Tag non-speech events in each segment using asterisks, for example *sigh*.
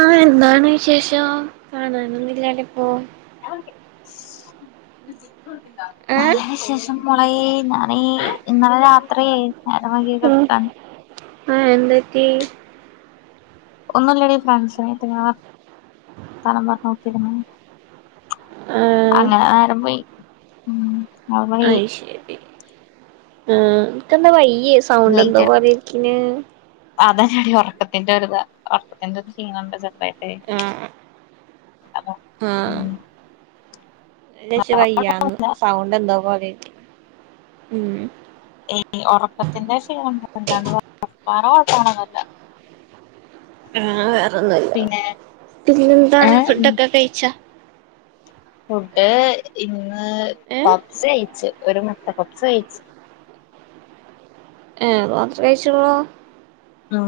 ആ എന്താണ് ശേഷം ആണോ അങ്ങനെ ഒന്നുല്ലാണ്ട ഇപ്പോ *unintelligible* നല്ല ഏഹ് വിശേഷം മേളേ ഞാനേ ഇന്നലെ രാത്രി നേരം വൈകി കെട്ക്കാന് ആ എന്ത് പറ്റി ഒന്നുല്ലടി ഫ്രൻട്സ്നേറ്റ് ഇങ്ങനെ വർത്താനം പറഞ്ഞ് കുത്തിരുന്നു ആഹ് അങ്ങനെ നേരം പോയി ഉം അവളീ അയ് ശരി ആ അൻക്കെന്താ വയ്യ് യ്യേ സൗണ്ട് എന്തോ പോലെ ഇരിക്ന് അതാ ഞാനീ ഒറക്കത്തിന്റെ ഒരുരിതാ ഒർക്കത്തിന്റെ ക്ഷീണംണ്ട് ചേർതായിട്ട് ഏ ആ ഞാൻ ചാര്ച്ചു വയ്യാന്ന് സൗണ്ട് എന്തോ പോലെ ആയിട്ട് ഉം എടി ഒറക്കത്തിന്റെ ക്ഷീണം കൊണ്ടാണ് വേറെ കൊഴ പ്പൊങ്ങളൊന്നുല്ല ഉം വേറേ അതൊന്നു അല്ല പിന്നെന്താണ് ഏഹ് ഫുഡൊക്കെ കഴിച്ച ട്ട് ഇന്ന് ഏ ഏഹ് പപ്സ് കയിച്ചു *unintelligible* മുട്ട പപ്സയിച്ച് ഏ പപ്സ് കഴിച്ചുള്ളൂ ഉം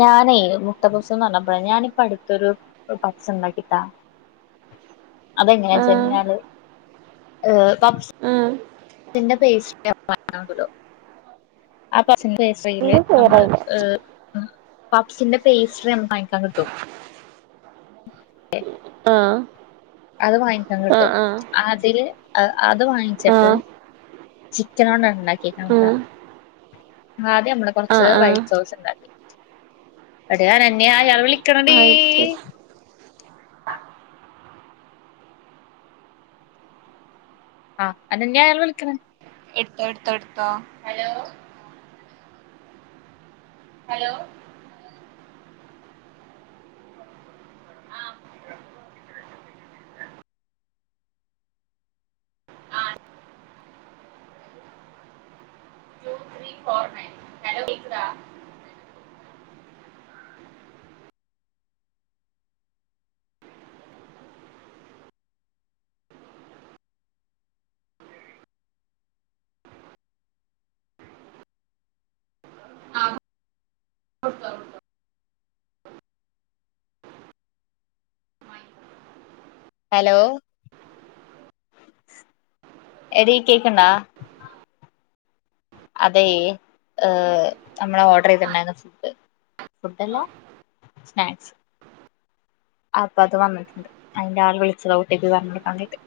ഞാനേ മുട്ട പപ്സ്ന്ന് ർഞ്ഞപ്പൊഴാ ഞാനിപ്പ അടുത്തൊരു പപ്സ്ണ്ടാക്കിട്ടാ അതെങ്ങനാ ആഹ് ചെഞ്ഞാല് ആഏ പപ്സ് ആഹ് *unintelligible* *unintelligible* അപ്പ സയില് എനിക്ക് നമ്മള് ക്ലിയറായില്ല പബ്സിന്റെ പേസ്ട്രി നമ്മക്ക് വാങ്ങിക്കാൻ കിട്ടും ആഹ് അത് വാങ്ങിക്കാൻ കിട്ടും ആഹ് അതില് അത് ആഹ് വാങ്ങിച്ചിട്ട് ആഹ് ചിക്കനൊണ്ട ണ്ടാ പിന്നെന്താ ആ ആദ്യം നമ്മെ ആഹ് കുറച്ച് ആഹ് ആഹ് വൈറ്റ് സോസ് ഉണ്ടാക്കാ എടിയെ രമ്യയെ ഞാൻ വിളി ക്ക് നെടീ അത് ശരി ആഹ് അത ഞാ അയാള് വിളിക്കണ് എടുത്തോ എടുത്തോ എടുത്തോ ഹലോ *inaudible* ഹലോ എടീ കേക്ക് ണ്ടാ അതെ ഏ നമ്മൾ ഓർഡർ ചെയ്തിണ്ടായിരുന്നു ഫുഡ് ഫുഡല്ല സ്നാക്സ് അപ്പൊ അത് വന്നിട്ടുണ്ട് അതിന്റെ ആൾ വിളിച്ചത ഒ ട്ടി പ്പി പറഞ്ഞൊടുക്കാൻ വേണ്ടിയിട്ട്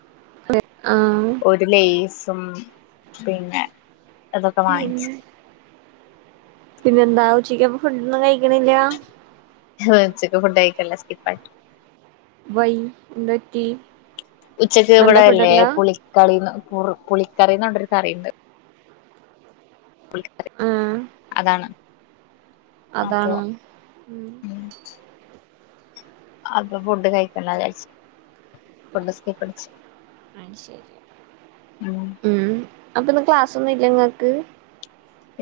ആഹ് ഒരു ലയിസ് പിന്നെ അതൊക്കെ വാങ്ങിച്ചു പിന്നെ എന്താ ഉച്ചിക്കപ്പൊ ഫുഡൊന്നും കഴി ഉച്ചക്ക് ഫുഡായി ല്ലാ സ്കിപ്പാക്കി വൈഎന്തറ്റി ഉച്ചക്ക് ഇവിടെയല്ലേ പുളിക്കളി ഉ പുർ പുളിക്കാറീന്ന് ന്നോട്ടൊരു ഒരു കറിയ്ണ്ട് പുളിക്കറി അതാണ് അപ്പൊ അതാണ് ഉം അപ്പൊ ഫുഡ് കഴിക്കണ്ല്ലാ വിചാരിച്ച് ഫുഡ് സ്കിപ്പടിച്ചു ആ ശരി ഉം അപ്പൊ ഇന്ന് ക്ലാസ് ഒന്നും ഇല്ല ഇങ്ങക്ക്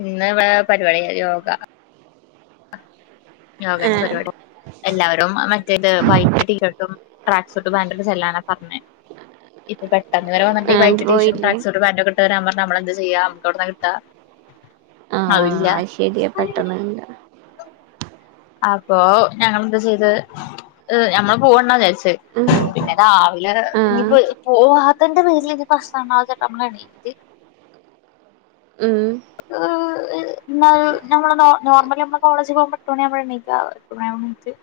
ഇന്ന് ഇവിടെ പരിപാടിയ യോഗ യോഗേന്റെ ഏഹ് പരിപാടി എല്ലാവരും മറ്റേത് വൈറ്റ് ടീഷർട്ടും ട്രാക്ക് സൂട്ട് പാന്റും ഇട്ട് ചെല്ലാനാ പറഞ്ഞത് ഇത് പെ അന്നു വരെ വന്നിട്ട് ഈ ആന്റ് വൈറ്റ് ടീ ഷർട്ടും പോയില്ലേ ട്രാക്ക് സ്യുട്ട് പാന്റും ഇട്ട് വരാൻ പറഞ്ഞ നമ്മള് എന്തു ചെ ചെയ്യാ നമ്മക്കെവിടുന്നാ കിട്ടാ ആഹ് അതില്ല ആഹ് അത് ശരിയാ പെട്ടെന്ന് കിട്ടാ അപ്പൊ ഞങ്ങളെന്താ ചെയ്തെ ഞമ്മള് പോവണ്ട വിചാരിച്ച് ഉം *unintelligible* പിന്നെ അതാ *unintelligible* ആഹ് ഇനിപ്പോ പോവാത്തെന്റെ പേരിൽ ഇനി പ്രശ്നണ്ടാവണ്ടാച്ച് നമ്മള് എണീറ്റ് ഉം ഏഹ് ന് ഞമ്മള് നോ നോർമലി ഞമ്മള് കോളേജിൽ പോകുമ്പോ എട്ട് മണിയാവുമ്പഴാ എണീക്കാ എട്ട് മണിയാവുമ്പം എന്നീറ്റ്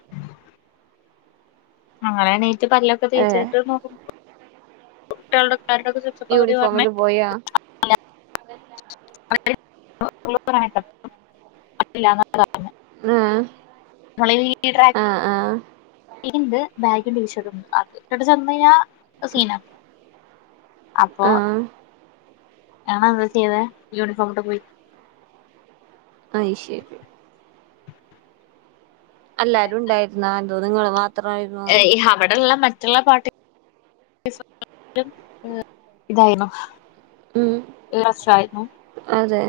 അങ്ങനെ എണീറ്റ് പല്ലൊക്കെ ഏഹ് തേച്ചിട്ടു നോ *unintelligible* കുട്ടികൾടെ യൂണിഫോമില് പോയാ *unintelligible* ആഹ് മ്മളീ *unintelligible* ആഹ് ആഹ് *unintelligible* ഇണ്ട് ബാഗിയും ടീഷർട്ടും അത് ഇട്ടിട്ട് ചെന്ന് കഴിഞ്ഞാ സീന അപ്പൊ ആഹ് ഇയാള് എന്താ ചെയ്തേ യൂണിഫോമിട്ട് പോയി അയ് ശെരി എല്ലാരും ഉണ്ടായിരുന്നാ അതോ നിങ്ങള് മാത് ഏഹ് അവിടെള്ള മറ്റ് മറ്റുള്ള പാട്ടി *unintelligible* ഇതായിരുന്നു ഉം *unintelligible* അതെ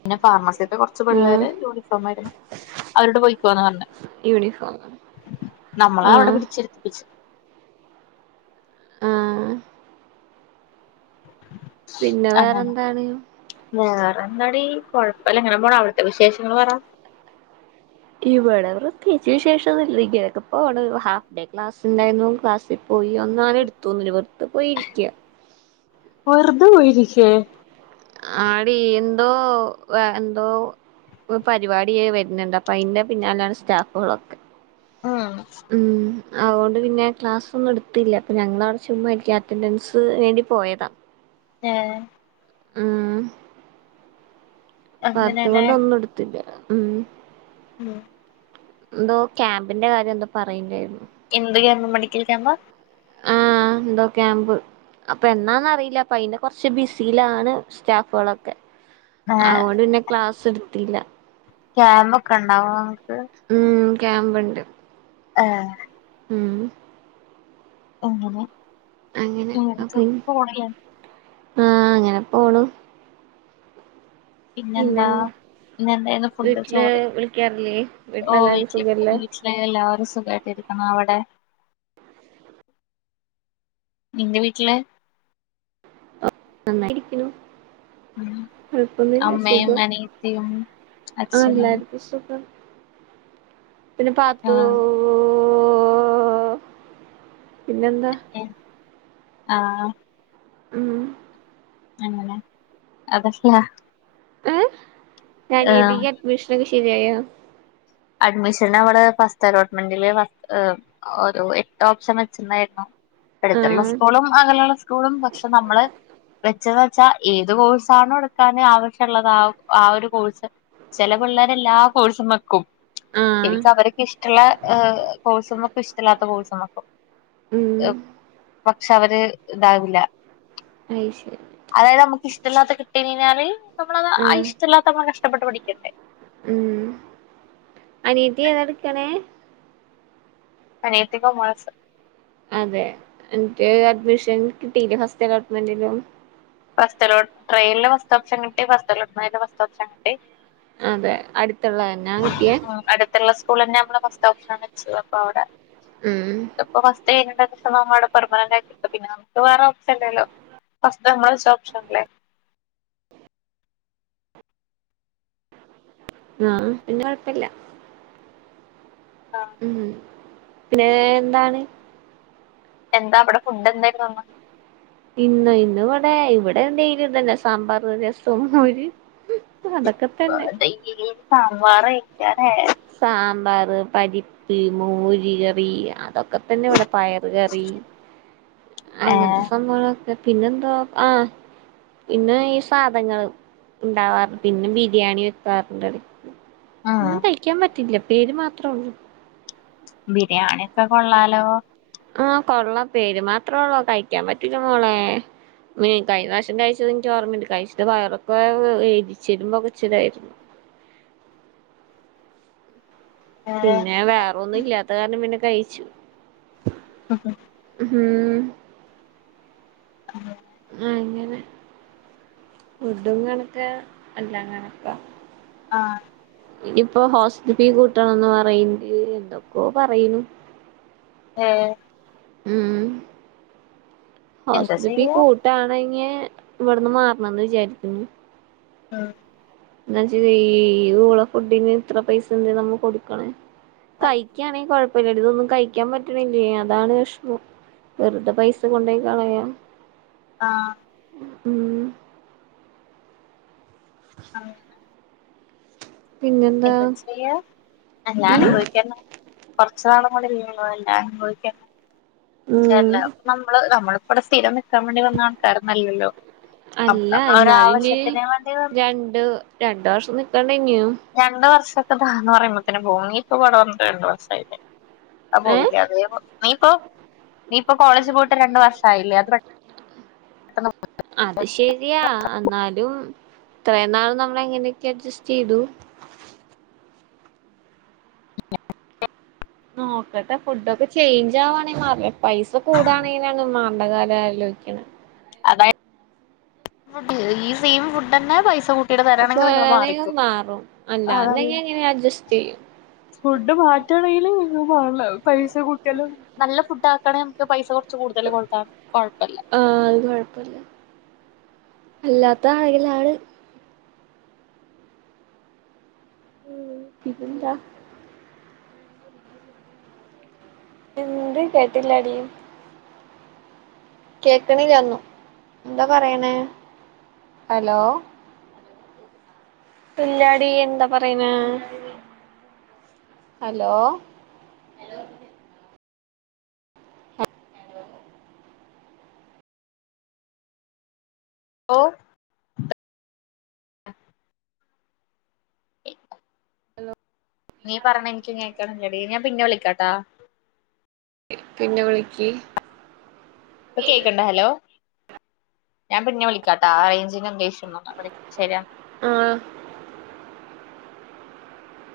പിന്നെ ഫാർമസിയത്തെ കൊറച്ച് ആഹ് പിള്ളേര് യൂണിഫോം ആയിരുന്നു അവരോട് പോയിക്കോന്ന് പറഞ്ഞു. യൂണിഫോം നമ്മളാ അവിടെ ആഹ് പിടിച്ചിരുത്തിപ്പിച്ചെ ആഹ് പിന്നെ വേറെന്താണ് വേറെന്താടി കൊഴപ്പയില്ല ഇങ്ങനെ പോണ് അവിടുത്തെ വിശേഷങ്ങള് പറ ഇവിടെ പ്രേത്യേകിച്ച് വിശേഷം ഒന്നുല്ലെടി ഇങ്ങനെ ഒക്കെ പോണ് ഹാഫ് ഡേ ക്ലാസ്ണ്ടായിരുന്നു ക്ലാസ്സിൽ പോയി ഒന്നും അങ്ങനെ എടുത്തൊന്നുമില്ല വെറുതെ പോയിരിക്കാ വെറുതെ പോയിരിക്കേ ആടി എന്തോ എന്തോ പ് പരിപാടിയേ വരുന്നുണ്ട് അപ്പൊ അയിന്റെ പിന്നാലെയാണ് സ്റ്റാഫുകളൊക്കെ ആഹ് ഉം അതുകൊണ്ട് പിന്നെ ക്ലാസ് ഒന്നും എടുത്തില്ല അപ്പൊ ഞങ്ങളവിടെ ചുമ്മാ ഇരിക്കും അറ്റൻഡൻസ് വേണ്ടി പോയതാ ഏഹ് ഉം ഇപ്പ അത് അങ്ങനെല്ലേ കൊണ്ടൊന്നും ഇട്ത്തില്ല ഉം മോ എന്തോ ക്യാമ്പിന്റെ കാര്യം എന്തോ പറയ്ണ്ടാര്ന്നു ഉം മെഡിക്കൽ ക്യാമ്പാ ആഹ് എന്തോ ക്യാമ്പ് അപ്പെന്നാന്നറിയില്ല അപ്പ അയിന്റെ കൊറച്ച് ബിസിയിലാണ് സ്റ്റാഫളൊക്കെ ഏ ആഹ് അവോണ്ട് പിന്നെ ക്ലാസ് ഇട് ത്തില്ല ക്യാമ്പൊക്കെ ണ്ടാവോ ഉം ക്യാമ്പ്ണ്ട് ഏ ഉം അങ്ങനെ അങ്ങനെ അപ്പ ഇങ്ങനൊക്കെ പോണ് ആ അങ്ങനെ പോണു പിന്നെന്താ ഇന്ന് എന്തെന്നു ഫുഡ് വീട്ടില് ചോറ് വിളിക്കാറില്ലേ ഓ വീട്ടിലെല്ലാരും വീട്ടില സുഖല്ലേ വീട്ടിലെ എല്ലാരും സുഖ ട്ടിരിക്കുന്നു അവിടെ നിന്റെ വീട്ടില് നന്നായിരിക്ക്‌ണു അമ്മയും അനിയത്തിയും ആഹ് അച്ചനും എല്ലാർക്കും സുഖം പിന്നെ പാത്തൂ ആഹ് പിന്നെന്താ ആ ഉം എങ്ങനെ *unintelligible* ഏ ഞാൻ ഏതി ഈ അഡ്മിഷണ ശരിയായോ അഡ്മിഷൻ അവിടെ ഫസ്റ്റ് അലോട്ട്മെന്റില് ഒരു എട്ട് ഓപ്ഷൻ വെച്ചിണ്ടായിരുന്നു എടുത്തുള്ള ആഹ് സ്കൂളും അക ലെയുള്ള സ്കൂളും പ പക്ഷെ നമ്മള് വെച്ചെന്ന് വെച്ചാ ഏത് കോഴ്സാണോ എടുക്കാന് ആവശ്യള്ളത് ആ ആ ഒരു കോഴ്സ് ചെല പിള്ളേരെ എല്ലാ കോഴ്സും വെക്കും ആഹ് ശരിക്കും അവര്ക്ക് ഇഷ്ടള്ള കോഴ്സ് മ്മക്ക് ഇഷ്ടല്ലാത്ത കോഴ്സ് മ്മക്കും ഉം പക്ഷെ അവര് ഇതാവില്ല അയ് ശരി അതായത് നമുക്ക് ഇഷ്ടല്ലാത്ത കിട്ടി കഴിഞ്ഞാല് നമ്മളത് ആ ആഹ് ഇഷ്ടല്ലാത്ത നമ്മള് കഷ്ടപ്പെട്ട് പഠിക്കണ്ടേ ഉം അനിയത്തി ഏതാ ഇട്ക്ക്‌ണേ അനിയത്തി കോമേഴ്‌സ് അതെ അൻക് അഡ്മിഷൻ കിട്ടീല്ലേ ഫസ്റ്റ് അലോട്ട്മെന്റിലും first allot trial first option കിട്ടി ഫസ്റ്റ് അലോട്മെന്റില് ഫസ്റ്റ് ഓപ്ഷൻ കിട്ടി അതെ അടുത്തുള്ളന്നെ കിട്ടിയെ സ്കൂൾ തന്നെ നമ്മ ഫസ്റ്റ് ഓപ്ഷൻ വെ അ അവിടെ ഉം അപ്പൊസ്റ്റ് *unintelligible* പെർമനന്റ് *unintelligible* നക്കവേറെല്ലോ *unintelligible* ആഹ പിന്നെ കൊഴപ്പില്ല ആഹ പിന്നേ എന്താണ് എന്താ അപടെ ഫുഡെന്തായിരുന്നു അന്ന് ഇന്ന് ഇന്ന് ഇവടെ ഇവടെ എന്തെയില് ഇതന്നെ സാമ്പാർ രസ തിന്നോ ഓര് അതൊക്കെ തന്നെ വാറെ ഇങ്ങനെ സാമ്പാർ പരിപ്പ് മോര് കറി അതൊ ക്ക തന്നെ ഇവടെ പയറ്ക്കറി ഏ അങ്ങത്തെ സംഭവള് *unintelligible* പിന്നെന്തോ ആഹ് പിന്നെ ഈ സാധനള് ഇണ്ടാവാറ് പിന്നെ ബിരിയാണി വെക്കാറ്ണ്ട് ഉം ഒന്നും കഴി മറ്റില്ലാ പേര് മാത്രോള്ളു ബിരിയാണി ഒക്കെ കൊള്ളാലോ ആഹ് കൊള്ളാം പേര് മാത്രോള്ളു കഴിക്കാൻ പറ്റൂല്ലാ മോളേ. മേ കഴിഞ്ഞറാശ്യം കഴിച്ചത് ഇന്ക്ക് ഓർമണ്ട് കഴിച്ചിട്ട് വയറൊക്കെ വേ എരിച്ചിലും പൊകച്ചിലായിരുന്നു ഏ പിന്നെ വേറൊന്നും ഇല്ലാത്ത കാരണം പിന്നെ കയ്ച്ചു ഉം *inaudible* ആ അങ്ങനെ ഫുഡും കണക്കാ എല്ല കണക്കാ ആഹ് ഇനിയിപ്പോ ഹോസ് ഫീ കൂട്ടണംന്ന് പറയ്ണ്ട് എന്തൊക്കോ പറയ്ണ് എ ഉം എന്താ ഹോസ് ഫീ ചെയ്യാ കൂട്ടാണങ്ങെ ഇവിട്ന്ന് മാറണന്ന് വിചാരിക്ക്‌ണ് ആഹ് എന്താ ച്ചാ ഈ ഊള ഫുഡിന് ഇത്ര പൈസ എന്തെ നമ്മ കൊടുക്കണം കഴിക്കാണെങ്കി കൊഴ പിന്നെതൊന്നും കയ്ക്കാൻ പറ്റ്ണില്ലേ അതാണ് വെഷ്മം വെർതെ പൈസ കൊണ്ടോയി കളയാ ആഹ് ഉം ആ പിന്നെന്താ എന്താ ചെയ്യ എല്ലാം ഉം അനുഭവിക്കന്നേ കൊർച്ച് നാളും കൂടി *unintelligible* ച്ചേ അല്ല ഉം അപ്പ നമ്മള് നമ്മള് ഇവിടെ സ്ഥിരം ക്കാൻ വേണ്ടി വന്ന ആൾക്കാരൊന്നും അല്ലല്ലോ അപ്പ അല്ല എന്നാലും ഇനി നമ്മളൊരാവശ്യത്തിന് വേണ്ടി വന്ന് രണ്ട് രണ്ട് വർഷം നിക്കണ്ടേ ഇനിയും രണ്ട് വർഷം ഇപ്പ ദാ ന്ന് പറയുമ്പോതിനും പോവും. നീ ഇപ്പം ഇവടെ വന്നിട്ട് രണ്ട് മാസായിലെ. ആ ഏ പകുതി അതേ പൊ നീയിപ്പോ നീ ഇപ്പോ കോളേജ് പോയിട്ട് രണ്ട് വർഷായില്ലേ അത് പെ അത് ശരിയാ അന്നാലും ഇത്രയും നാൾ നമ്മ ളെങ്ങനെയൊക്കെ അഡ്ജസ്റ്റ് ചെയ്തു. നോക്കട്ടെ ഫുഡൊക്കെ ചേഞ്ച് ആവാണെ മാർലെ പൈസ കൂടാണേനൊന്നും മാ ണ്ട കാലാ ആലോയിക്യ്ണെ അതായ *unintelligible* ഫുഡ്‌ ഈ സെയിം ഫുഡന്നെ പൈസ കൊ ത്തിടെ തരണെങ്കിൽ നിങ്ങൾ ണെങ്കിൽ മാറിക്കൊ. മാറും അല്ലാന്നുണ്ടെങ്കി അതറിയാം എങ്ങനെ അഡ്ജസ്റ്റ് ചെയ്യും ഫുഡ്‌ മാറ്റാണെങ്കിൽ നിങ്ങൾ മാർല പൈസ കൂട്ടിയാലും നല്ല ഫുഡാക്കണെ ക്ക് പൈസ കൊ ച്ച് കൂടുതൽ കൊടുത്താ കൊഴപ്പല്ല ആഹ് അത് കൊഴപ്പല്ല അല്ലാത്ത ആണെങ്കിലാണ് ഉം പിന്നെന്താ എന്ത് കേട്ടില്ലാടി കേക്കണില്ല ഒന്നും എന്താ പറയണേ ഹലോ ഇല്ലാടി എന്താ പറയണെ ഹലോ ഓ നീ പറഞ്ഞ എനിക്ക് കേക്കണില്ലടി ഞാൻ പിന്നെ വിളിക്കാട്ടാ പിന്നെ വിളിക്ക് പ്പം കേക്ക്ണ്ട് ഹലോ ഞാൻ പിന്നെ വിളിക്കാട്ടാ ആ റേഞ്ചിന് എന്തോ *unintelligible* ശരി എന്നാ ആഹ്